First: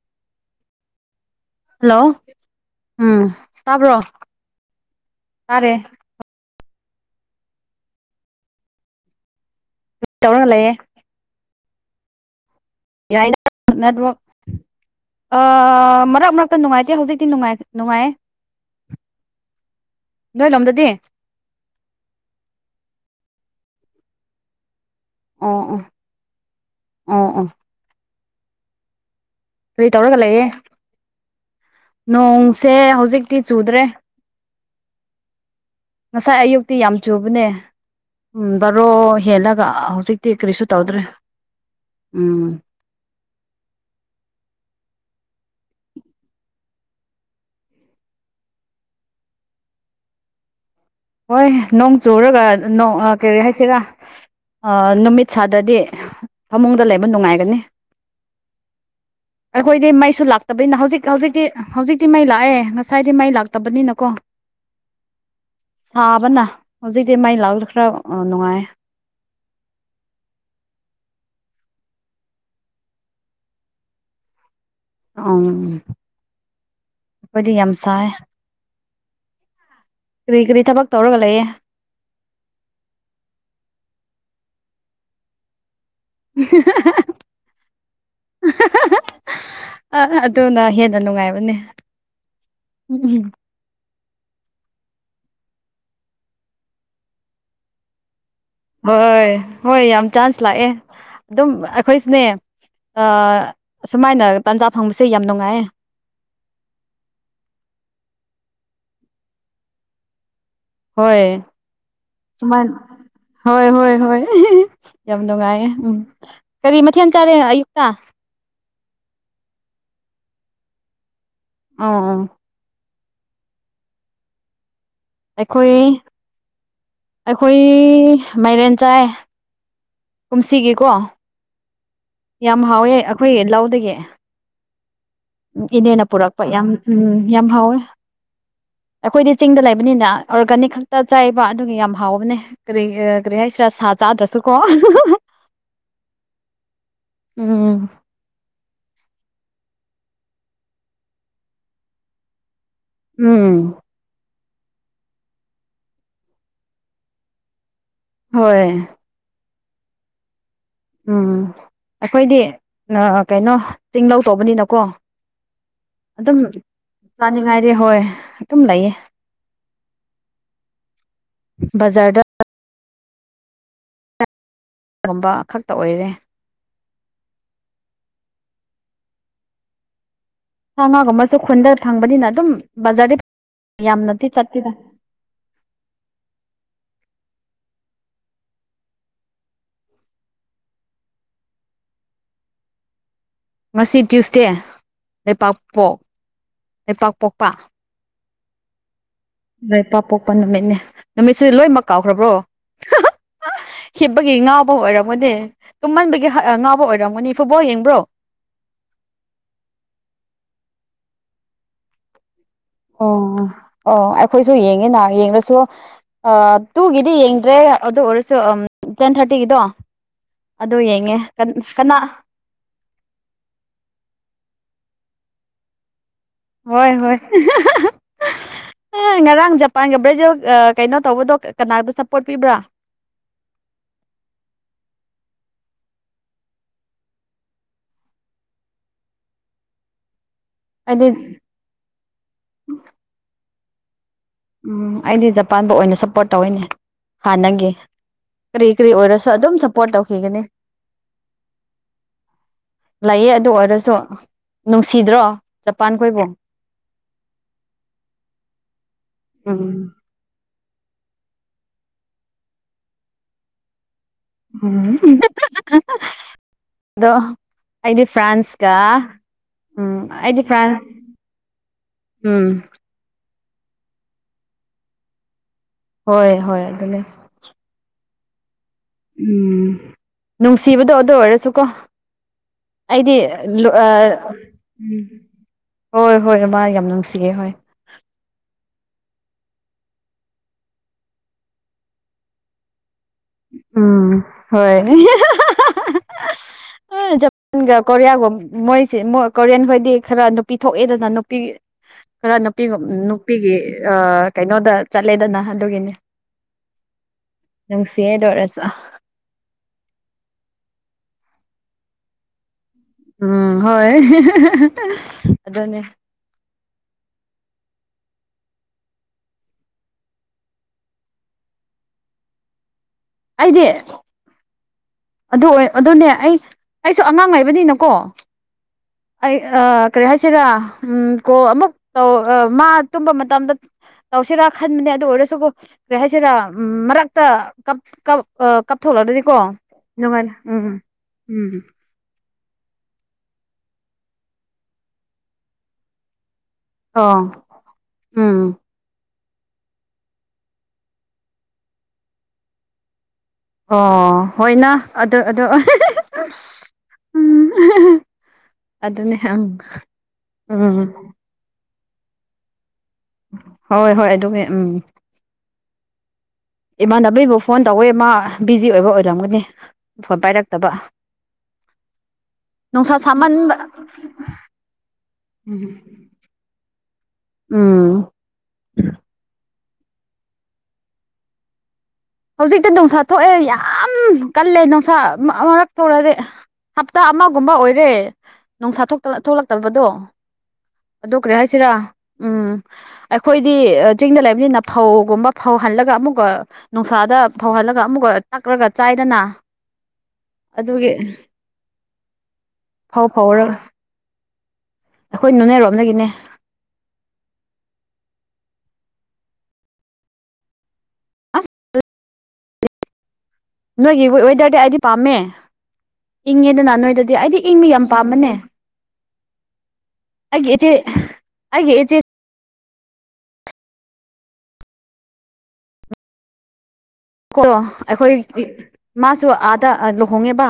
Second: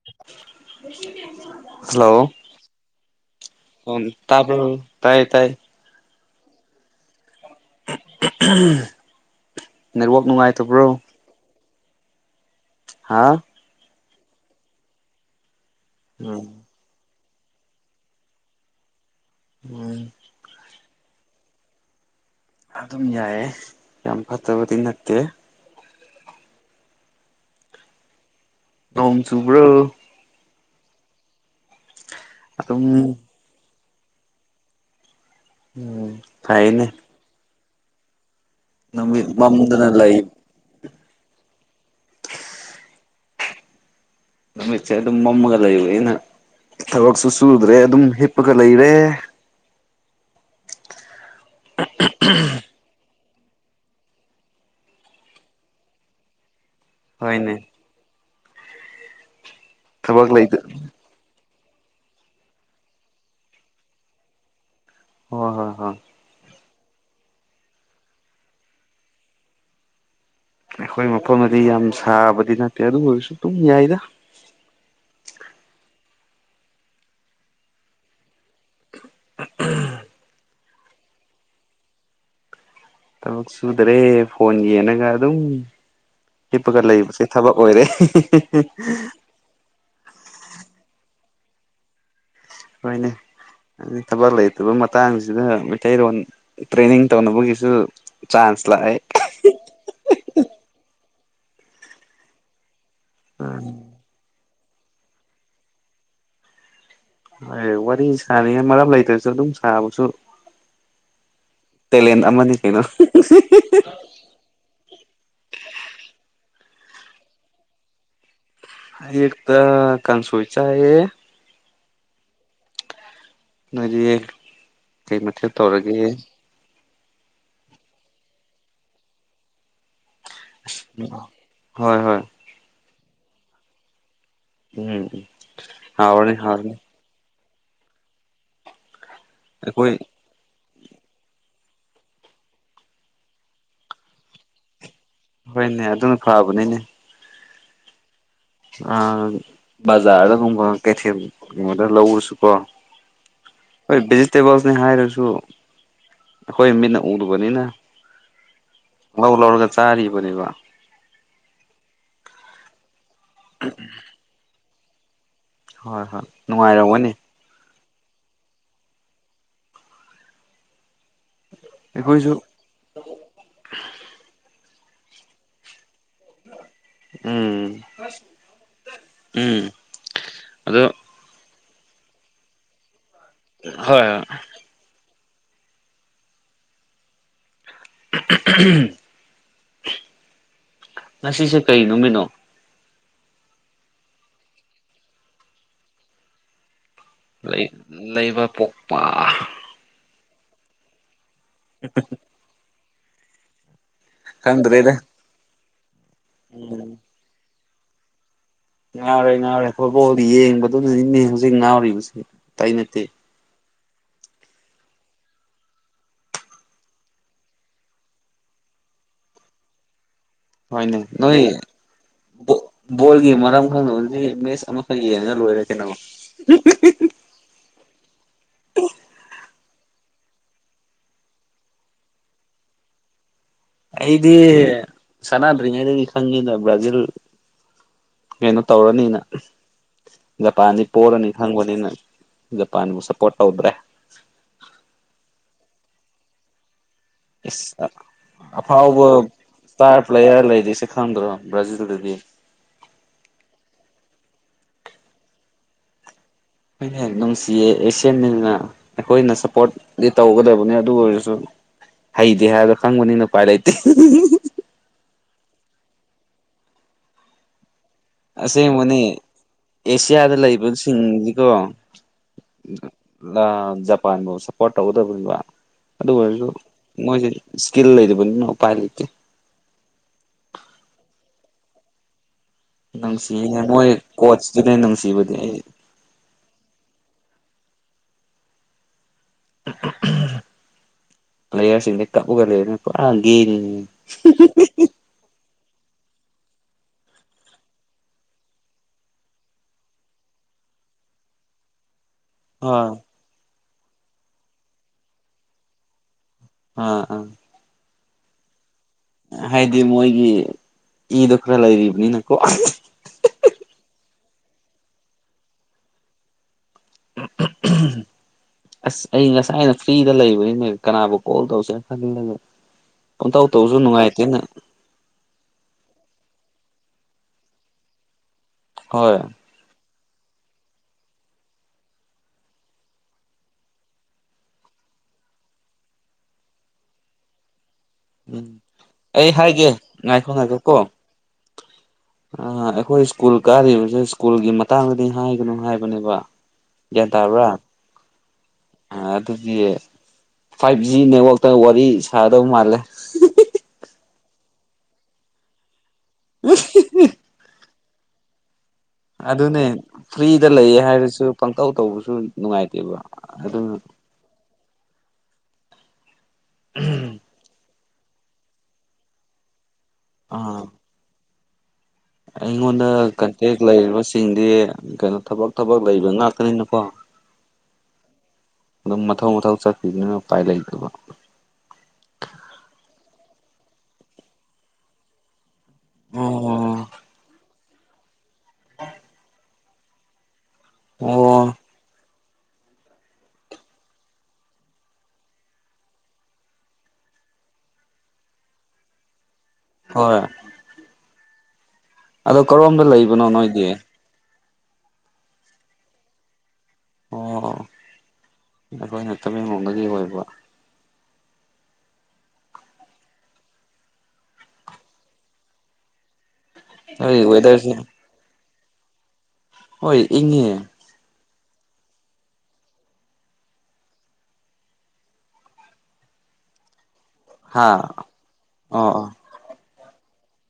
[unintelligible] hello ꯎꯝ ꯎꯝ ꯇꯥꯕ꯭ꯔꯣ ꯇꯥꯕꯔꯣ ꯇꯥꯏ ꯇꯥꯏ ꯇꯥꯔꯦ ꯅꯦꯠꯋꯥꯛ ꯇꯧꯔꯒ ꯂꯩꯌꯦ ꯅꯨꯡꯉꯥꯏꯇꯕ꯭ꯔꯣ ꯌꯥꯏꯗ ꯍꯥ ꯅꯦꯠꯋꯥꯛ ꯃꯔꯛ ꯃꯔꯛꯇ ꯎꯝ ꯅꯨꯡꯉꯥꯏꯇꯦ ꯍꯧꯖꯤꯛ ꯁꯤ ꯅꯨꯡꯉꯥꯏ ꯅꯨꯡꯉꯥꯏꯌꯦ ꯎꯝ ꯅꯣꯏ ꯂꯣꯝꯗꯗꯤ ꯑꯗꯨꯝ ꯌꯥꯏꯌꯦ ꯌꯥꯝ ꯐꯠꯇꯕꯗꯤ ꯅꯠꯇꯦ ꯑꯥ ꯑꯥ ꯎꯥ ꯎꯥ ꯅꯣꯡ ꯆꯨꯕ꯭ꯔꯣ ꯀꯔꯤ ꯇꯧꯔꯒ ꯂꯩꯌꯦ ꯅꯣꯡꯁꯦ ꯑꯗꯨꯝ ꯍꯧꯖꯤꯛ ꯍꯧꯖꯤꯛꯇꯤ ꯆꯨꯗ꯭ꯔꯦ ꯎꯝ ꯉꯁꯥꯏ ꯑꯌꯨꯛꯇꯤ ꯐꯩꯅꯦ ꯌꯥꯝ ꯆꯨꯕꯅꯦ ꯎꯝ ꯕꯥꯔꯣ ꯅꯨꯃꯤꯠ ꯍꯦꯜꯂꯒ ꯃꯝꯗꯅ ꯂꯩ ꯍꯧꯖꯤꯛꯇꯤ ꯀꯔꯤꯁꯨ ꯇꯧꯗ꯭ꯔꯦ ꯎꯝ ꯅꯨꯃꯤꯠꯁꯦ ꯑꯗꯨꯝ ꯃꯝꯃꯒ ꯂꯩꯕ ꯑꯩꯅ ꯊꯕꯛꯁꯨ ꯁꯨꯗ꯭ꯔꯦ ꯑꯗꯨꯝ ꯍꯤꯞꯄꯒ ꯂꯩꯔꯦ ꯍꯣꯏ ꯅꯣꯡ ꯆꯨꯔꯒ ꯅꯣꯡ ꯀꯔꯤ ꯍꯥꯏꯁꯤꯔꯥ ꯑ ꯅꯨꯃꯤꯠ ꯁꯥꯗꯗꯤ ꯐꯃꯨꯡꯗ ꯂꯩꯕ ꯍꯣꯏꯅꯦ ꯅꯨꯡꯉꯥꯏꯒꯅꯤ ꯑꯩꯈꯣꯏꯗꯤ ꯃꯩꯁꯨ ꯊꯕꯛ ꯂꯩꯇ ꯂꯥꯛꯇꯕꯅꯤꯅ ꯍꯧꯖꯤꯛ ꯍꯧꯖꯤꯛꯇꯤ ꯍꯧꯖꯤꯛꯇꯤ ꯃꯩ ꯂꯥꯛꯑꯦ ꯉꯁꯥꯏꯗꯤ ꯃꯩ ꯂꯥꯛꯇꯕꯅꯤꯅꯀꯣ ꯍꯣꯏ ꯍꯣꯏ ꯍꯣꯏ ꯇꯥꯕꯅ ꯍꯧꯖꯤꯛꯇꯤ ꯃꯥꯏ ꯂꯥꯛ ꯈꯔ ꯅꯨꯡꯉꯥꯏꯌꯦ ꯑꯩꯈꯣꯏ ꯃꯐꯝꯗꯗꯤ ꯌꯥꯝ ꯁꯥꯕꯗꯤ ꯅꯠꯇꯦ ꯑꯗꯨ ꯑꯣꯏꯔꯁꯨ ꯑꯗꯨꯝ ꯌꯥꯏꯗ ꯎꯝ ꯑꯩꯈꯣꯏꯗꯤ ꯌꯥꯝ ꯁꯥꯏ ꯀꯔꯤ ꯀꯔꯤ ꯊꯕꯛ ꯇꯧꯔꯒ ꯂꯩꯌꯦ ꯊꯕꯛ ꯁꯨꯗ꯭ꯔꯦ ꯐꯣꯟ ꯌꯦꯅꯒ ꯑꯗꯨꯝ ꯍꯤꯞꯄꯒ ꯂꯩꯕꯁꯦ ꯊꯕꯛ ꯑꯣꯏꯔꯦ ꯑ ꯑꯗꯨꯅ ꯍꯦꯟꯅ ꯅꯨꯡꯉꯥꯏꯕꯅꯦ ꯍꯣꯏꯅꯦ ꯎꯝ ꯍꯥꯏꯗꯤ ꯊꯕꯛ ꯂꯩꯇꯕ ꯃꯇꯥꯡꯁꯤꯗ ꯃꯩꯇꯩꯔꯣꯟ ꯇ꯭ꯔꯦꯅꯤꯡ ꯇꯧꯅꯕꯒꯤꯁꯨ ꯆꯥꯟꯁ ꯂꯥꯛꯑꯦ ꯍꯣꯏ ꯍꯣꯏ ꯌꯥꯝ ꯆꯥꯟꯁ ꯂꯥꯛꯑꯦ ꯑꯗꯨꯝ ꯑꯩꯈꯣꯏꯁꯨꯅꯦ ꯑ ꯁꯨꯃꯥꯏꯅ ꯇꯥꯟꯖꯥ ꯐꯪꯕꯁꯦ ꯌꯥꯝ ꯅꯨꯡꯉꯥꯏꯌꯦ ꯑꯦ ꯋꯥꯔꯤ ꯁꯥꯅꯤꯡꯉꯩ ꯃꯔꯝ ꯂꯩꯇ꯭ꯔꯁꯨ ꯑꯗꯨꯝ ꯁꯥꯕꯁꯨ ꯍꯣꯏ ꯇꯦꯂꯦꯟ ꯑꯃꯅꯤ ꯁꯨꯃꯥꯏ ꯀꯩꯅꯣ ꯍꯣꯏ ꯍꯣꯏ ꯍꯣꯏ ꯌꯥꯝ ꯅꯨꯡꯉꯥꯏꯌꯦ ꯎꯝ ꯀꯔꯤ ꯃꯊꯦꯟ ꯆꯥꯔꯦ ꯑꯌꯨꯛꯇ ꯑꯌꯨꯛꯇ ꯀꯥꯡꯁꯣꯏ ꯆꯥꯏꯌꯦ ꯎꯝ ꯎꯝ ꯅꯣꯏꯗꯤ ꯀꯩ ꯃꯊꯦꯜ ꯑꯩꯈꯣꯏ ꯇꯧꯔꯒꯦ ꯑꯩꯈꯣꯏ ꯃꯥꯏꯔꯦꯟ ꯆꯥꯏ ꯀꯨꯝꯁꯤꯒꯤꯀꯣ ꯍꯣꯏ ꯍꯣꯏ ꯌꯥꯝ ꯍꯥꯎꯋꯦ ꯑꯩꯈꯣꯏ ꯂꯧꯗꯒꯤ ꯎꯝ ꯎꯝ ꯏꯅꯦꯅ ꯍꯥꯎꯔꯅꯤ ꯄꯨꯔꯛꯄ ꯌꯥꯝ ꯍꯥꯎꯔꯅꯤ ꯎꯝ ꯌꯥꯝ ꯍꯥꯎꯋꯦ ꯑꯩꯈꯣꯏꯗꯤ ꯆꯤꯡꯗ ꯑꯩꯈꯣꯏ ꯂꯩꯕꯅꯤꯅ ꯑꯣꯔꯒꯥꯅꯤꯛ ꯈꯛꯇ ꯆꯥꯏꯌꯦꯕ ꯑꯗꯨꯒꯤ ꯌꯥꯝ ꯍꯥꯎꯕꯅꯦ ꯀꯔꯤꯒ ꯀꯔꯤ ꯍꯥꯏꯁꯤꯔꯥ ꯁꯥ ꯆꯥꯗ꯭ꯔꯁꯨ ꯀꯣ ꯍꯣꯏꯅꯦ ꯑꯗꯨꯅ ꯐꯥꯕꯅꯤꯅꯦ ꯎꯝ ꯑ ꯕꯖꯥꯔꯗꯒꯨꯝꯕ ꯀꯩꯊꯦꯜ ꯒꯨꯝꯕꯗ ꯂꯧꯔꯁꯨꯀꯣ ꯎꯝ ꯍꯣꯏ ꯚꯦꯖꯤꯇꯦꯕꯜꯁꯅꯤ ꯍꯥꯏꯔꯁꯨ ꯑꯩꯈꯣꯏ ꯃꯤꯠꯅ ꯎꯗꯕꯅꯤꯅ ꯍꯣꯏ ꯂꯧ ꯂꯧꯔꯒ ꯆꯥꯔꯤꯕꯅꯦꯕ ꯎꯝ ꯑꯩꯈꯣꯏꯗꯤ ꯅꯥ ꯀꯩꯅꯣ ꯆꯤꯡ ꯂꯧ ꯇꯧꯕꯅꯤꯅꯀꯣ ꯍꯣꯏ ꯍꯣꯏ ꯅꯨꯡꯉꯥꯏꯔꯝꯒꯅꯤ ꯅꯤꯡꯉꯥꯏꯗꯤ ꯍꯣꯏ ꯑꯗꯨꯝ ꯂꯩꯌꯦ ꯕꯖꯥꯔꯗ ꯑꯩꯈꯣꯏꯁꯨ ꯒꯨꯝꯕ ꯈꯛꯇ ꯑꯣꯏꯔꯦ ꯎꯝ ꯎꯝ ꯑꯗꯣ ꯁꯥ ꯉꯥꯒꯨꯝꯕꯁꯨ ꯈꯨꯟꯗ ꯐꯪꯕꯅꯤꯅ ꯑꯗꯨꯝ ꯕꯖꯥꯔꯗꯤ ꯍꯣꯏ ꯍꯣꯏ ꯌꯥꯝꯅꯗꯤ ꯆꯠꯇꯦꯗ ꯉꯁꯤꯁꯦ ꯀꯩ ꯅꯨꯃꯤꯠꯅꯣ ꯉꯁꯤ ꯇ꯭ꯌꯨꯁꯗꯦ ꯂꯩꯄꯥꯛꯄꯣꯛ ꯂꯩꯄꯥꯛ ꯄꯣꯛꯄ ꯂꯩ ꯂꯩꯕꯄꯣꯛꯄ ꯂꯩꯄꯥꯛꯄꯣꯛꯄ ꯅꯨꯃꯤꯠꯅꯦ ꯅꯨꯃꯤꯠꯁꯨ ꯂꯣꯏꯅꯃꯛ ꯀꯥꯎꯈ꯭ꯔꯕ꯭ꯔꯣ ꯍꯤꯞꯄꯒꯤ ꯉꯥꯎꯕ ꯈꯪꯗ꯭ꯔꯦꯗ ꯑꯣꯏꯔꯝꯒꯅꯦ ꯇꯨꯝꯃꯟꯕꯒꯤ ꯍꯥ ꯑ ꯉꯥꯎꯕ ꯎꯝ ꯑꯣꯏꯔꯝꯒꯅꯤ ꯐꯨꯠꯕꯣꯜ ꯌꯦꯡꯕ꯭ꯔꯣ ꯉꯥꯎꯔꯦ ꯉꯥꯎꯔꯦ ꯐꯨꯠꯕꯣꯜ ꯌꯦꯡꯕꯗꯨꯅꯅꯤꯅꯦ ꯍꯧꯖꯤꯛ ꯉꯥꯎꯔꯤꯕꯁꯦ ꯑꯇꯩ ꯅꯠꯇꯦ ꯑꯣ ꯑꯣ ꯑꯩꯈꯣꯏꯁꯨ ꯌꯦꯡꯉꯤꯅꯥ ꯌꯦꯡꯔꯁꯨ ꯑꯥ ꯇꯨꯒꯤꯗꯤ ꯌꯦꯡꯗ꯭ꯔꯦ ꯑꯗꯨ ꯑꯣꯏꯔꯁꯨ ꯑꯝ ꯇꯦꯟ ꯊꯥꯔꯇꯤꯒꯤꯗꯣ ꯑꯗꯨ ꯌꯦꯡꯉꯦ ꯀꯟ ꯀꯟꯅꯥ ꯕꯣ ꯕꯣꯜꯒꯤ ꯃꯔꯝ ꯈꯪꯅꯕꯗꯤ ꯃꯦꯠꯁ ꯑꯃꯈꯛ ꯌꯦꯡꯉꯒ ꯂꯣꯏꯔꯦ ꯀꯩꯅꯣ ꯍꯣꯏ ꯍꯣꯏ ꯑꯥ ꯉꯔꯥꯡ ꯖꯄꯥꯟꯒ ꯕ꯭ꯔꯥꯖꯤꯜ ꯑꯥ ꯀꯩꯅꯣ ꯇꯧꯕꯗꯣ ꯀꯅꯥꯗꯥ ꯁꯞꯄꯣꯔꯠ ꯄꯤꯕ꯭ꯔꯥ ꯑꯩꯗꯤ ꯁꯥꯅꯥꯗ꯭ꯔꯤꯉꯩꯗꯒꯤ ꯈꯪꯉꯤꯗꯥ ꯕ꯭ꯔꯥꯖꯤꯜ ꯀꯩꯅꯣ ꯇꯧꯔꯅꯤꯅ ꯖꯄꯥꯟꯗꯤ ꯄꯣꯔꯅꯤ ꯑꯩꯗꯤ ꯈꯪꯕꯅꯤꯅ ꯖꯄꯥꯟꯕꯨ ꯁꯞꯄꯣꯔꯠ ꯇꯧꯗ꯭ꯔꯦ ꯎꯝ ꯑꯩꯗꯤ ꯖꯄꯥꯟꯗ ꯑꯣꯏꯅ ꯁꯞꯄꯣꯔꯠ ꯇꯧꯋꯦꯅꯦ ꯏꯁ ꯑ ꯑꯐꯥꯎꯕ ꯑꯣꯏꯔꯁꯨ ꯑꯗꯨꯝ ꯁꯞꯄꯣꯔꯠ ꯁ꯭ꯇꯥꯔ ꯇꯧꯈꯤꯒꯅꯤ ꯄ꯭ꯂꯦꯌꯥꯔ ꯂꯩꯔꯤꯁꯦ ꯈꯪꯗ꯭ꯔꯣ ꯕ꯭ꯔꯥꯖꯤꯜꯗꯗꯤ ꯂꯩꯥꯌꯦ ꯑꯗꯨ ꯑꯣꯏꯔꯁꯨ ꯅꯨꯡꯁꯤꯗ꯭ꯔꯣ ꯖꯄꯥꯟꯈꯣꯏꯕꯨ ꯍꯣꯏꯅꯦꯍꯦ ꯅꯨꯡꯁꯤꯌꯦ ꯑꯦꯁꯤꯌꯥꯟꯅꯤꯅ ꯑꯩꯈꯣꯏꯅ ꯎꯝ ꯁꯞꯄꯣꯔꯠꯗꯤ ꯇꯧꯒꯗꯧꯕꯅꯤ ꯑꯗꯨ ꯑꯣꯏꯔꯁꯨ ꯍꯩꯇꯦ ꯍꯥꯏꯕꯗꯣ ꯈꯪꯕꯅꯤꯅ ꯎꯄꯥꯏ ꯂꯩꯇꯦ ꯎꯝ ꯑꯗꯣ ꯑꯩ ꯑꯁꯦꯡꯕꯅꯦ ꯑꯦꯁꯤꯌꯥꯗ ꯑꯩꯗꯤ ꯐ꯭ꯔꯥꯟꯁ ꯂꯩꯕꯁꯤꯡꯗꯤꯀꯣ ꯎꯝ ꯂꯥ ꯖꯄꯥꯟꯕꯨ ꯁꯞꯄꯣꯔꯠ ꯇꯧꯒꯗꯧꯕꯒꯤ ꯋꯥ ꯑꯗꯨ ꯍꯣꯏ ꯑꯣꯏꯔꯁꯨ ꯍꯣꯏ ꯑꯗꯨꯅꯦ ꯃꯣꯏꯁꯤ ꯁ꯭ꯀꯤꯜ ꯂꯩꯗꯕꯅꯤꯅ ꯎꯄꯥꯏ ꯂꯩꯇꯦ ꯎꯝ ꯅꯨꯡꯁꯤꯕꯗꯣ ꯑꯗꯨ ꯑꯣꯏꯔꯁꯨꯀꯣ ꯑꯩꯗꯤ ꯅꯨꯡꯁꯤꯅꯦ ꯂꫭ ꯃꯣꯏ ꯑ ꯀꯣꯆꯇꯨꯅꯦ ꯎꯝ ꯅꯨꯡꯁꯤꯕꯗꯤ ꯑꯩ ꯍꯣꯏ ꯍꯣꯏ ꯃꯥ ꯌꯥꯝ ꯅꯨꯡꯁꯤꯌꯦ ꯍꯣꯏ ꯄ꯭ꯂꯦꯌꯥꯔꯁꯤꯡꯗꯤ [unintelligible] ꯄꯨꯔꯥ ꯒꯦꯅꯤꯅꯦ ꯎꯝ ꯍꯣꯏ [inaudible] ꯑ ꯖꯄꯥꯟꯒ ꯀꯣꯔꯤꯌꯥꯒꯨꯝ ꯃꯣꯏꯁꯦ ꯀꯣꯔꯤꯌꯥꯟ ꯈꯣꯏꯗꯤ ꯈꯔ ꯅꯨꯄꯤ ꯊꯣꯛꯑꯦꯗꯅ ꯅꯨꯄꯤ ꯈꯔ ꯅꯨꯄꯤ ꯍꯣꯏ ꯅꯨꯄꯤꯒꯤ ꯑꯥ ꯀꯩꯅꯣꯗ ꯆꯠꯂꯦꯗꯅ ꯑꯗꯨꯒꯤꯅꯤ ꯑꯥ ꯑꯥ ꯅꯨꯡꯁꯤꯌꯦ ꯑꯗꯨ ꯑꯣꯏꯔꯁꯨ ꯍꯥꯏꯗꯤ ꯃꯣꯏꯒꯤ ꯏꯗꯣ ꯈꯔ ꯂꯩꯔꯤꯕꯅꯤꯅꯀꯣ ꯎꯝ ꯍꯣꯏ ꯑꯗꯨꯅꯦ [unintelligible] ꯑꯁ ꯑꯩ ꯉꯁꯥꯏꯅ ꯐ꯭ꯔꯤꯗ ꯂꯩꯕꯅꯤꯅꯦ ꯀꯅꯥꯕꯨ ꯀꯣꯜ ꯇꯧꯁꯤꯔꯥ ꯈꯜꯂꯒ ꯄꯪ ꯇꯧ ꯑꯩꯗꯤ ꯇꯧꯁꯨ ꯅꯨꯡꯉꯥꯏꯇꯦꯅ ꯑꯗꯨ ꯑꯣꯏ ꯑꯗꯨꯅꯦ ꯑꯩ ꯑꯩꯁꯨ ꯑꯉꯥꯡ ꯂꯩꯕꯅꯤꯅꯀꯣ ꯍꯣꯏ ꯑꯩ ꯑ ꯀꯔꯤ ꯍꯥꯏꯁꯤꯔꯥ ꯎꯝ ꯀꯣ ꯑꯃꯨꯛ ꯇꯧ ꯑ ꯃꯥ ꯇꯨꯝꯕ ꯃꯇꯝꯗ ꯇꯧꯁꯤꯔꯥ ꯈꯟꯕꯅꯦ ꯑꯗꯨ ꯑꯣꯏꯔꯁꯨꯒꯣ ꯀꯔꯤ ꯍꯥꯏꯁꯤꯔꯥ ꯎꯝ ꯃꯔꯛꯇ ꯀꯞ ꯀꯞ ꯑꯥ ꯎꯝ ꯑꯩ ꯀꯥꯞꯊꯣꯛꯂꯛꯂꯗꯤꯀꯣ ꯍꯥꯏꯒꯦ ꯅꯨꯡꯉꯥꯏ ꯉꯥꯏꯈꯣ ꯉꯥꯏꯈꯣ ꯎꯝ ꯀꯣ ꯎꯝ ꯑ ꯑꯩꯈꯣꯏ ꯁ꯭ꯀꯨꯜ ꯀꯥꯔꯤꯕꯁꯦ ꯁ꯭ꯀꯨꯜꯒꯤ ꯃꯇꯥꯡꯗꯗꯤ ꯍꯥꯏꯒꯅꯨ ꯍꯥꯏꯕꯅꯦꯕ ꯒ꯭ꯌꯥꯟ ꯑꯣ ꯇꯥꯕ꯭ꯔꯥ ꯎꯝ ꯑꯗꯨꯗꯤ ꯐꯥꯏꯚ ꯖꯤ ꯅꯦꯠꯋꯥꯛꯇ ꯋꯥꯔꯤ ꯁꯥꯒꯗꯧ ꯃꯥꯜꯂꯦ ꯑꯣ ꯍꯣꯏꯅ ꯑꯗꯨ ꯑꯗꯨ ꯎꯝ [unintelligible] ꯑꯗꯨꯅꯦ ꯐ꯭ꯔꯤꯗ ꯎꯝ ꯂꯩꯌꯦ ꯍꯥꯏꯔꯁꯨ ꯄꯪꯇꯧ ꯇꯧꯕꯁꯨ ꯅꯨꯡꯉꯥꯏꯇꯦꯕ ꯑꯗꯨꯅ ꯍꯣꯏ ꯍꯣꯏ ꯑꯗꯨꯒꯤ ꯎꯝ ꯏꯃꯥꯟꯅꯕꯤꯕꯨ ꯐꯣꯟ ꯇꯧꯋꯦ ꯃꯥ ꯕꯤꯖꯤ ꯑꯣꯏꯕ ꯑꯣꯏꯔꯝꯒꯅꯤ ꯐꯣꯟ ꯑꯥ ꯄꯥꯏꯔꯛꯇꯕ ꯑꯩꯉꯣꯟꯗ ꯅꯨꯡꯁꯥ ꯁꯥꯃꯟꯕ ꯀꯟꯇꯦꯛ ꯂꯩꯔꯤꯕꯁꯤꯡꯗꯤ ꯀꯩꯅꯣ ꯊꯕꯛ ꯊꯕꯛ ꯂꯩꯕ ꯉꯥꯛꯇꯅꯤꯅꯀꯣ ꯎꯝ ꯗꯨꯝ ꯃꯊꯧ ꯃꯊꯧ ꯆꯠꯈꯤꯗꯅ ꯎꯄꯥꯏ ꯂꯩꯇꯕ ꯍꯧꯖꯤꯛꯇꯤ ꯅꯨꯡꯁꯥ ꯊꯣꯛꯑꯦ ꯌꯥꯝ ꯀꯜꯂꯦ ꯅꯨꯡꯁꯥ ꯃ ꯑꯥ ꯃꯔꯛ ꯊꯣꯛꯔꯗꯤ ꯑꯣ ꯍꯞꯇꯥ ꯑꯃꯒꯨꯝꯕ ꯑꯣꯏꯔꯦ ꯅꯨꯡꯁꯥ ꯊꯣꯛꯇꯅ ꯊꯣꯛꯂꯛꯇꯕꯗꯣ ꯑꯗꯣ ꯀꯔꯤ ꯑꯣ ꯍꯥꯏꯁꯤꯔꯥ ꯎꯝ ꯑꯩꯈꯣꯏꯗꯤ ꯑ ꯆꯤꯡꯗ ꯂꯩꯕꯅꯤꯅ ꯐꯧꯒꯨꯝꯕ ꯐꯧ ꯍꯜꯂꯒ ꯑꯃꯨꯛꯀ ꯅꯨꯡꯁꯥꯗ ꯐꯧꯍꯜꯂꯒ ꯑꯃꯨꯛꯀ ꯇꯛꯔꯒ ꯆꯥꯏꯗꯅ ꯍꯣꯏ ꯑꯗꯨꯒꯤ ꯑꯗꯣ ꯀꯔꯣꯝꯗ ꯐꯧ ꯂꯩꯕꯅꯣ ꯐꯧꯔꯒ ꯅꯣꯏꯗꯤ ꯑꯩꯈꯣꯏ ꯅꯣꯅꯦꯔꯣꯝꯗꯒꯤꯅꯦ ꯑꯣ ꯑꯩꯈꯣꯏꯅ ꯇꯃꯦꯡꯂꯣꯡꯗꯒꯤ ꯑꯣꯏꯕ ꯑꯁ [inaudible] ꯅꯣꯏꯒꯤ ꯋꯦ ꯋꯦꯗꯔꯗꯤ ꯑꯩꯗꯤ ꯄꯥꯝꯃꯦ ꯏꯪꯉꯦꯗꯅ ꯅꯣꯏꯗꯗꯤ ꯍꯣꯏ ꯑꯩꯗꯤ ꯏꯪꯕ ꯋꯦꯗꯔꯁꯦ ꯌꯥꯝ ꯄꯥꯝꯕꯅꯦ ꯍꯣꯏ ꯑꯩꯒꯤ ꯏꯪꯉꯦ ꯢꯆꯦ ꯑꯩꯒꯤ ꯢꯆꯦ ꯀꯣ ꯍꯥ ꯑꯩꯈꯣꯏ ꯑꯣ ꯑꯣ ꯃꯥꯁꯨ ꯑꯥꯗ ꯂꯨꯍꯣꯡꯉꯦꯕ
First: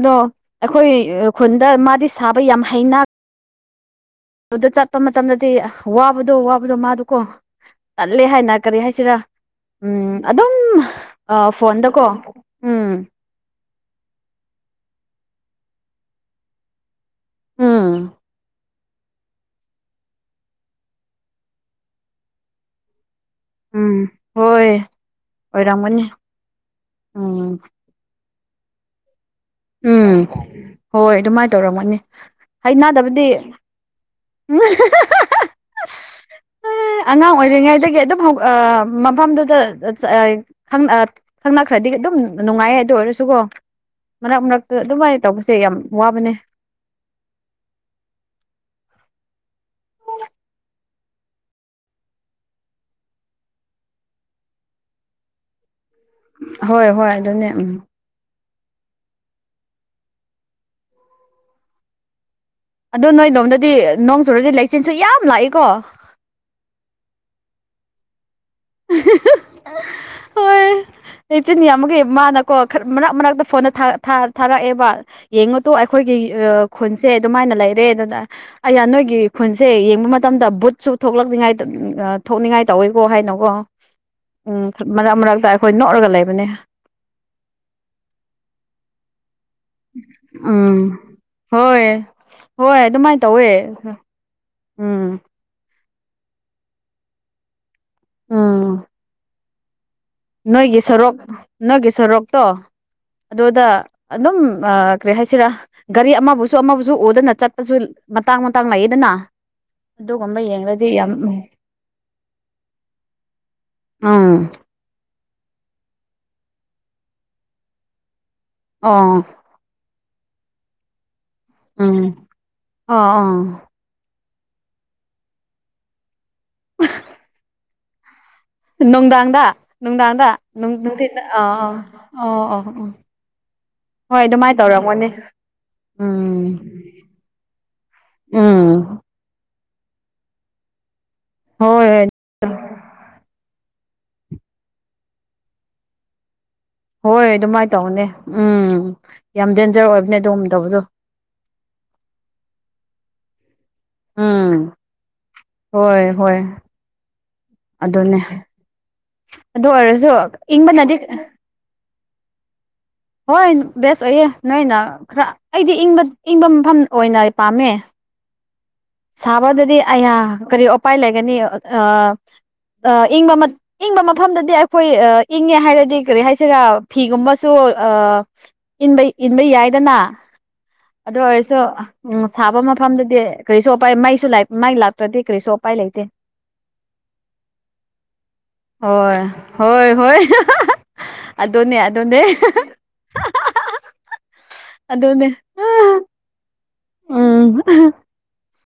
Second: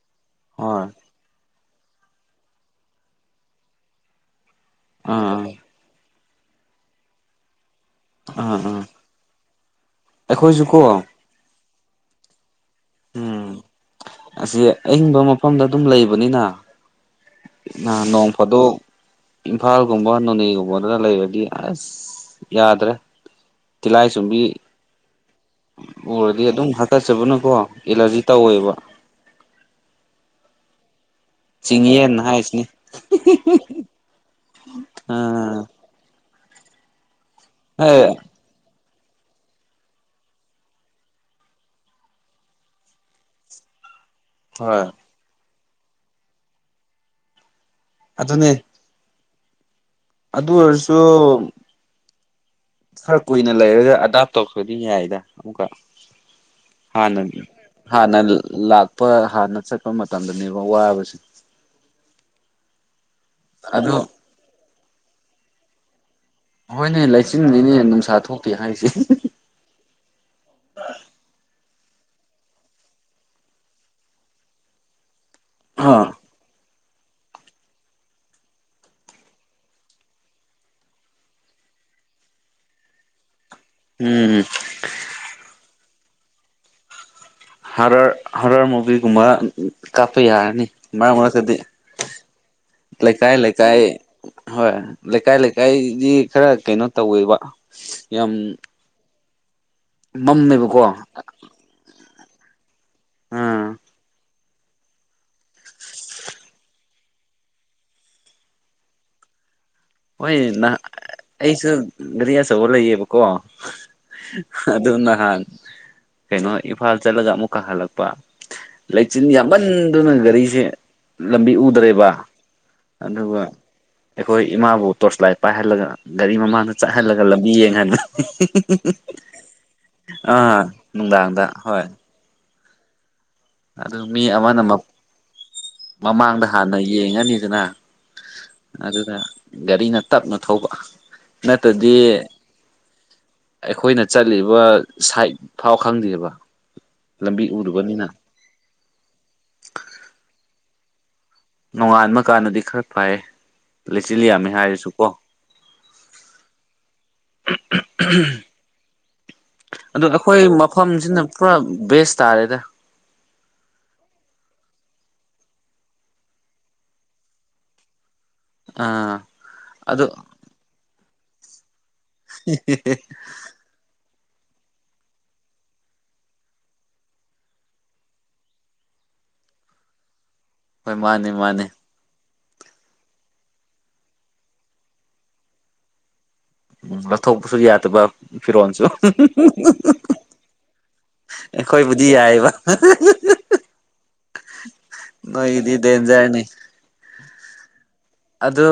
ꯑꯗꯣ ꯍꯣꯏ ꯑꯩꯈꯣꯏ ꯈꯨꯟꯗ ꯃꯥꯗꯤ ꯁꯥꯕ ꯌꯥꯝ ꯍꯩꯅ ꯑꯗꯨ ꯆꯠꯄ ꯑꯥ ꯃꯇꯝꯗꯗꯤ ꯋꯥꯕꯗꯣ ꯋꯥꯕꯗꯣ ꯃꯥꯗ ꯀꯣ ꯇꯠꯂꯦ ꯑꯥ ꯍꯥꯏꯅ ꯀꯔꯤ ꯑꯥ ꯍꯥꯏꯁꯤꯔꯥ ꯎꯝ ꯑꯗꯨꯝ ꯑꯩꯈꯣꯏꯁꯨꯀꯣ ꯑ ꯐꯣꯟꯗꯀꯣ ꯎꯝ ꯎꯝ ꯑꯁꯤ ꯑꯌꯤꯡꯕ ꯃꯐꯝꯗ ꯑꯗꯨꯝ ꯂꯩꯕꯅꯤꯅ ꯎꯝ ꯅꯣꯡ ꯐꯥꯗꯣꯛ ꯏꯝꯐꯥꯜꯒꯨꯝꯕ ꯅꯣꯅꯦꯒꯨꯝꯕꯗꯅ ꯂꯩꯔꯗꯤ ꯑꯁ ꯌꯥꯗ꯭ꯔꯦ ꯎꯝ ꯇꯤꯂꯥꯏ ꯆꯨꯝꯕꯤ ꯍꯣꯏ ꯑꯣꯏꯔꯝꯒꯅꯤ ꯎꯔꯗꯤ ꯑꯗꯨꯝ ꯍꯥꯀꯠꯆꯕꯅꯀꯣ ꯎꯝ ꯑꯦꯂꯔꯖꯤ ꯇꯧꯋꯦꯕ ꯎꯝ ꯍꯣꯏ ꯑꯗꯨꯃꯥꯏꯅ ꯇꯧꯔꯝꯒꯅꯤ ꯆꯤꯡꯌꯦꯟ ꯍꯥꯏꯁꯤꯅꯤ ꯍꯩꯅꯥꯗꯕꯗꯤ ꯎꯝ ꯑꯉꯥꯡ ꯍ ꯑꯣꯏꯔꯤꯉꯩꯗꯒꯤ ꯑꯗꯨꯝ ꯍꯧ ꯃꯐꯝꯗꯨꯗ ꯈꯪꯅꯈ꯭ꯔꯗꯤ ꯑꯗꯨꯝ ꯅꯨꯡꯉꯥꯏꯌꯦ ꯑꯗꯨ ꯑꯣꯏꯔꯁꯨꯀꯣ ꯃꯔꯛ ꯃꯔꯛꯇ ꯍꯣꯏ ꯑꯗꯨꯃꯥꯏꯅ ꯇꯧꯕꯁꯦ ꯌꯥꯝ ꯋꯥꯕꯅꯦ ꯑꯗꯨꯅꯦ ꯑꯗꯨ ꯑꯣꯏꯔꯁꯨ ꯈꯔ ꯀꯨꯏꯅ ꯂꯩꯔꯒ ꯑꯗꯥꯞ ꯇꯧꯔꯛꯄꯗꯤ ꯌꯥꯏꯗ ꯑꯃꯨꯛꯀ ꯍꯣꯏ ꯍꯣꯏ ꯍꯥꯟꯅ ꯑꯗꯨꯅꯦ ꯎꯝ ꯍꯥꯟꯅ ꯂꯥꯛꯄ ꯍꯥꯟꯅ ꯆꯠꯄ ꯃꯇꯝꯗꯅꯦꯕ ꯋꯥꯁꯦ ꯑꯗꯣ ꯅꯣꯏ ꯔꯣꯝꯗꯗꯤ ꯑꯗꯣ ꯅꯣꯡ ꯆꯨꯔꯗꯤ ꯂꯩꯆꯤꯟꯁꯨ ꯌꯥꯝ ꯂꯥꯛꯏꯀꯣ ꯍꯣꯏꯅꯦ ꯂꯩꯆꯤꯟꯅꯤꯅꯦ ꯅꯨꯡꯁꯥ ꯊꯣꯛꯇꯦ ꯍꯥꯏꯔꯤꯁꯦ ꯂꯩꯆꯤꯟꯅꯤ ꯌꯥꯝꯕꯒꯤ ꯃꯥꯅꯀꯣ ꯃꯔꯛ ꯃꯔꯛꯇ ꯐꯣꯟꯗ ꯊꯥꯔꯛꯑꯦꯕ ꯌꯦꯡꯉꯨꯗꯣ ꯑ ꯑꯩꯈꯣꯏꯒꯤ ꯈꯨꯟꯁꯦ ꯑꯗꯨꯃꯥꯏꯅ ꯂꯩꯔꯦ ꯑꯗꯨꯅ ꯑꯩ ꯅꯣꯏꯒꯤ ꯈꯨꯟꯁꯦ ꯌꯦꯡꯕ ꯃꯇꯝꯗ ꯕꯨꯠꯁꯨ ꯊꯣꯛꯂꯛꯅꯤꯉꯥꯏ ꯊꯣꯛꯅꯤꯡꯉꯥꯏ ꯇꯧꯋꯦꯀꯣ ꯍꯥꯏꯅ ꯑꯣ ꯎꯝ ꯎꯝ ꯃꯔꯛ ꯃꯔꯛꯇ ꯑꯩꯈꯣꯏ ꯅꯣꯛꯂꯒ ꯂꯩꯕꯅꯦ ꯍꯔꯔ ꯍꯔꯔ ꯃꯨꯚꯤꯒꯨꯝꯕ ꯀꯥꯞꯄ ꯌꯥꯔꯅꯤ ꯎꯝ ꯃꯔꯛ ꯃꯔꯛꯇꯗꯤ ꯍꯣꯏ ꯍꯣꯏ ꯑꯗꯨꯃꯥꯏꯅ ꯂꯩꯀꯥꯏ ꯇꯧꯋꯦ ꯂꯩꯀꯥꯏ ꯍꯣꯏ ꯎꯝ ꯂꯩꯀꯥꯏ ꯂꯩꯀꯥꯏꯗꯤ ꯈꯔ ꯀꯩꯅꯣ ꯇꯧꯋꯦꯕ ꯌꯥꯝ ꯎꯟ ꯅꯣꯏꯒꯤ ꯃꯝꯃꯦꯕꯀꯣ ꯁꯣꯔꯣꯛ ꯅꯣꯏꯒꯤ ꯁꯣꯔꯣꯛꯇꯣ ꯑꯗꯨꯗ ꯑꯥ ꯑꯗꯨꯝ ꯀ꯭ꯔꯦ ꯍꯥꯏꯁꯤꯔꯥ ꯒꯥꯔꯤ ꯑꯃꯕꯨꯁꯨ ꯑꯃꯕꯨꯁꯨ ꯑꯣꯗꯅ ꯆꯠꯄꯁꯨ ꯃꯇꯥꯡ ꯃꯇꯥꯡ ꯂꯩꯌꯦꯗꯅ ꯑꯗꯨꯒꯨꯝꯕ ꯍꯣꯏ ꯅꯍ ꯌꯦꯡꯂꯗꯤ ꯌꯥꯝ ꯑꯩꯁꯨ ꯒꯥꯔꯤ ꯑꯆꯧꯕ ꯂꯩꯌꯦꯕꯀꯣ ꯎꯝ ꯑꯗꯨ ꯅꯍꯥꯟ ꯀꯩꯅꯣ ꯏꯝꯐꯥꯜ ꯆꯠꯂꯒ ꯑꯃꯨꯛ ꯀꯥ ꯍꯜꯂꯛꯄ ꯑꯣ ꯂꯩꯆꯤꯟ ꯌꯥꯝ ꯄꯟꯗꯨꯅ ꯒꯥꯔꯤꯁꯦ ꯂꯝꯕꯤ ꯎꯗ꯭ꯔꯦꯕ ꯎꯝ ꯑꯣ ꯑꯣ ꯑꯗꯨꯒ ꯑꯩꯈꯣꯏ ꯏꯃꯥꯕꯨ ꯇꯣꯔꯆ ꯂꯥꯏꯠ ꯄꯥꯏꯍꯜꯂꯒ ꯒꯥꯔꯤ ꯃꯃꯥꯡꯗ ꯆꯥꯏꯍꯜꯂꯒ ꯂꯝꯕꯤ ꯌꯦꯡꯍꯟꯕꯅꯦ ꯅꯨꯡꯗꯥꯡꯗ ꯅꯨꯡꯗꯥꯥꯡꯗ ꯅꯨꯡꯗꯤꯟ ꯑ ꯅꯨꯡꯗꯥꯡꯗ ꯍꯣꯏ ꯑ ꯑ ꯑ ꯑꯗꯨ ꯍꯣꯏ ꯃꯤ ꯑꯗꯨꯃꯥꯏꯅ ꯑꯃꯅ ꯇꯧꯔꯝꯒꯅꯤ ꯃꯃꯥꯡꯗ ꯎꯝ ꯍꯥꯟꯅ ꯌꯦꯡꯉꯅꯤꯗꯅ ꯎꯝ ꯑꯗꯨꯗ ꯒꯥꯔꯤꯅ ꯇꯞꯅ ꯊꯧꯕ ꯅꯠꯇ꯭ꯔꯗꯤ ꯍꯣꯏ ꯑꯩꯈꯣꯏꯅ ꯆꯠꯂꯤꯕ ꯁꯥꯏꯠ ꯐꯥꯎ ꯈꯪꯗꯦꯕ ꯍꯣꯏ ꯂꯝꯕꯤ ꯑꯗꯨꯃꯥꯏꯅ ꯇꯧꯕꯅꯦ ꯎꯗꯕꯅꯤꯅ ꯎꯝ ꯌꯥꯝ ꯗꯦꯟꯖꯔ ꯑꯣꯏꯕꯅꯦ ꯑꯗꯨꯒꯨꯝꯕꯗꯣ ꯅꯣꯡꯉꯥꯟꯕ ꯀꯥꯟꯗꯗꯤ ꯈꯔ ꯐꯥꯏꯌꯦ ꯎꯝ ꯍꯣꯏ ꯍꯣꯏ ꯑꯗꯨꯅꯦ ꯑꯗꯨ ꯑꯗꯣ ꯑꯣꯏꯔꯁꯨ ꯑꯩꯈꯣꯏ ꯏꯪꯕꯅꯗꯤ ꯃꯐꯝꯁꯤꯅ ꯄꯨꯔꯥ ꯕꯦꯁ ꯇꯥꯔꯦꯗ ꯍꯣꯏ ꯕꯦꯁ ꯑꯣꯏꯌꯦ ꯅꯣꯏꯅ ꯈꯔ ꯑꯩꯗꯤꯕ ꯏꯪꯕ ꯃꯐꯝ ꯑꯣꯏꯅ ꯄꯥꯝꯃꯦ ꯑꯥ ꯁꯥꯕꯗꯗꯤ ꯑꯗꯨ ꯑꯩꯌꯥ ꯀꯔꯤ ꯎꯄꯥꯏ ꯂꯩꯒꯅꯤ ꯏꯪꯕ ꯃꯛ ꯏꯪꯕ ꯃꯐꯝꯗꯗꯤ ꯑꯩꯈꯣꯏ ꯑ ꯏꯪꯉꯦ ꯍꯥꯏꯔꯗꯤ ꯀꯔꯤ ꯍꯥꯏꯁꯤꯔꯥ ꯐꯤꯒꯨꯝꯕꯁꯨ ꯑ ꯏꯟꯕ ꯏꯟꯕ ꯌꯥꯏꯗꯅ ꯍꯣꯏ ꯑꯗꯨ ꯃꯥꯅꯦ ꯑꯣꯏꯔꯁꯨ ꯃꯥꯅꯦ ꯎꯝ ꯁꯥꯕ ꯃꯐꯝꯗꯨꯗꯤ ꯀꯔꯤꯁꯨ ꯎꯄꯥꯏ ꯃꯥꯏꯁꯨ ꯃꯩ ꯂꯥꯛꯇ꯭ꯔꯗꯤ ꯀꯔꯤꯁꯨ ꯎꯄꯥꯏ ꯂꯩꯇꯦ ꯎꯝ ꯂꯧꯊꯣꯛꯄꯁꯨ ꯌꯥꯗꯕ ꯐꯤꯔꯣꯜꯁꯨ ꯍꯣꯏ [unintelligible] ꯍꯣꯏ ꯍꯣꯏ [unintelligible] ꯑꯗꯨꯅꯦ ꯑꯩꯈꯣꯏꯕꯨꯗꯤ ꯑꯗꯨꯅꯦ ꯌꯥꯏꯕ [unintelligible] ꯑꯗꯨꯅꯦ ꯅꯣꯏꯗꯤ ꯗꯦꯟꯖꯔꯅꯤ ꯎꯝ [unintelligible] ꯑꯗꯣ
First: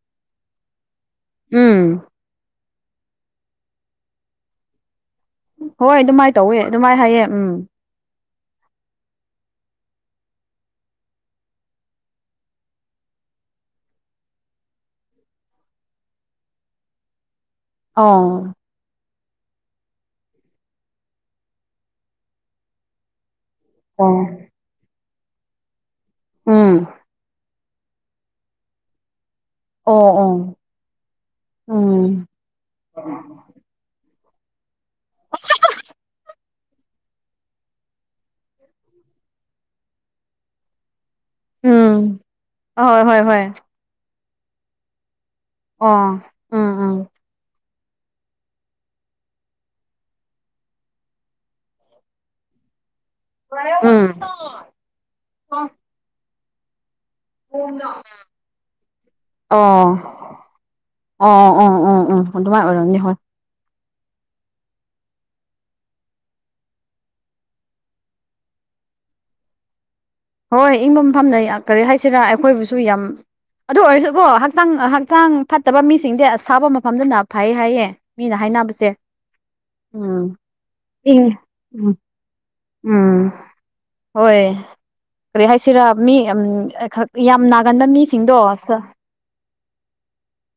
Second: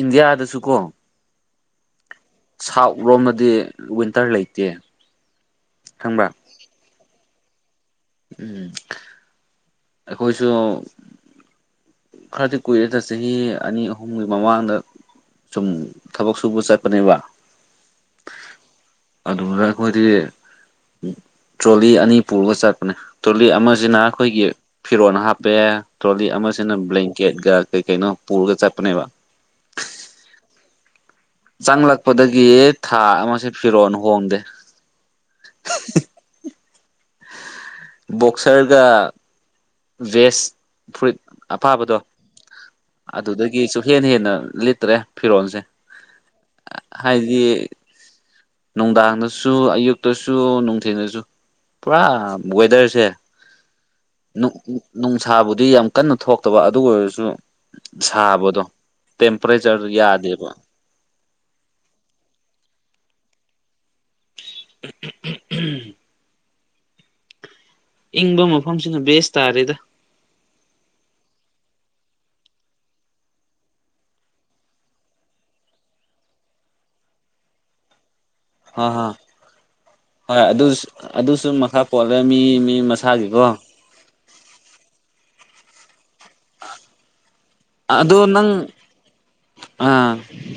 ꯏꯟꯗꯤꯌꯥꯗꯁꯨ ꯀꯣ ꯎꯝ ꯁꯥꯎ ꯂꯣꯝꯃꯗꯤ ꯋꯤꯟꯇꯔ ꯂꯩꯇꯦ ꯍꯣꯏ ꯈꯪꯕ꯭ꯔꯥ ꯑꯗꯨꯃꯥꯏꯅ ꯇꯧꯋꯦ ꯑꯗꯨꯃꯥꯏꯅ ꯍꯥꯏꯌꯦ ꯎꯝ ꯎꯝ ꯑꯩꯈꯣꯏꯁꯨ ꯈꯔꯗꯤ ꯀꯨꯏꯔꯦꯗ ꯆꯍꯤ ꯑꯅꯤ ꯑꯍꯨꯝꯒꯤ ꯃꯃꯥꯡꯗ ꯁꯨꯝ ꯊꯕꯛ ꯁꯨꯕ ꯆꯠꯄꯅꯦꯕ ꯑ ꯑꯗꯨꯗ ꯑꯩꯈꯣꯏꯗꯤ ꯇ꯭ꯔꯣꯂꯤ ꯑꯅꯤ ꯄꯨꯔꯒ ꯆꯠꯄꯅꯦ ꯇꯣꯂꯤ ꯑꯃꯁꯤꯅ ꯑꯩꯈꯣꯏꯒꯤ ꯐꯤꯔꯣꯟꯜ ꯍꯥꯞꯄꯦ ꯇꯣꯂꯤ ꯑꯃꯁꯤꯅ ꯎꯝ ꯕ꯭ꯂꯦꯡ ꯀꯦꯠꯀꯥ ꯀꯩ ꯀꯩꯅꯣ ꯄꯨꯔꯒ ꯆꯠꯄꯅꯦꯕ ꯑꯣ ꯑꯣ ꯎꯝ ꯆꯪꯂꯛꯄꯗꯒꯤ ꯊꯥ ꯑꯃꯁꯦ ꯐꯤꯔꯣꯟꯜ ꯍꯣꯡꯗꯦ [unintelligible] ꯕꯣꯛꯁꯔꯒ ꯚꯦꯖ ꯐ꯭ꯔꯨꯏꯠ ꯑꯄꯕꯗꯣ ꯎꯝ ꯑꯍꯣꯏ ꯍꯣꯏ ꯍꯣꯏ ꯑꯗꯨꯗꯒꯤ ꯆꯨꯝ ꯍꯦꯟ ꯍꯦꯟꯅ ꯂꯤꯠꯇ꯭ꯔꯦ ꯐꯤꯔꯣꯜꯁꯦ ꯑꯣ ꯎꯝ ꯎꯝ ꯍꯥꯏꯗꯤ ꯅꯨꯡꯗꯥꯡꯗꯁꯨ ꯑꯌꯨꯛꯇꯁꯨ ꯅꯨꯡꯊꯤꯟꯗꯁꯨ ꯄꯨꯔꯥ ꯋꯦꯗꯔꯁꯦ ꯎꯝ ꯅꯨꯡꯁꯥꯕꯨꯗꯤ ꯌꯥꯝ ꯀꯟꯅ ꯊꯣꯛꯇꯕ ꯑꯗꯨ ꯑꯣꯏꯔꯁꯨ ꯁꯥꯕꯗꯣ ꯑꯣ ꯇꯦꯝꯄꯔꯦꯆꯔꯗꯣ ꯌꯥꯗꯦꯕ ꯑꯣ ꯑꯣ ꯑꯣ ꯎ ꯑꯗꯨꯃꯥꯏ ꯑꯣꯏꯔꯝꯅꯤ ꯍꯣꯢ ꯎꯝ [unintelligible] ꯏꯪꯕ ꯃꯐꯝꯁꯤꯅ ꯕꯦꯁ ꯇꯥꯔꯦꯗ ꯍꯣꯏ ꯏꯪꯕ ꯃꯐꯝꯅ ꯀꯔꯤ ꯍꯥꯏꯁꯤꯔꯥ ꯑꯩꯈꯣꯏꯕꯨꯁꯨ ꯌꯥꯝ ꯑꯗꯨ ꯑꯣꯏꯔꯁꯨꯕꯣ ꯍꯛꯆꯥꯡ ꯍꯛꯆꯥꯡ ꯐꯠꯇꯕ ꯃꯤꯁꯤꯡꯗꯤ ꯑꯁꯥꯕ ꯃꯐꯝꯗꯨꯅ ꯐꯩ ꯍꯥꯏꯌꯦ ꯃꯤꯅ ꯍ ꯍꯥꯏꯅꯕꯁꯦ ꯍ ꯎꯝ ꯏꯪ ꯎꯝ ꯥ [unintelligible] ꯃꯤ ꯃꯤ ꯎꯝ ꯃꯁꯥꯒꯤꯀꯣ ꯍꯣꯏ ꯀꯔꯤ ꯍꯥꯏꯁꯤꯔꯥ ꯃꯤ ꯌꯥꯝ ꯅꯥꯒꯟꯕ ꯑꯗꯣ ꯃꯤꯁꯤꯡꯗꯣ ꯅꯪ ꯑꯥ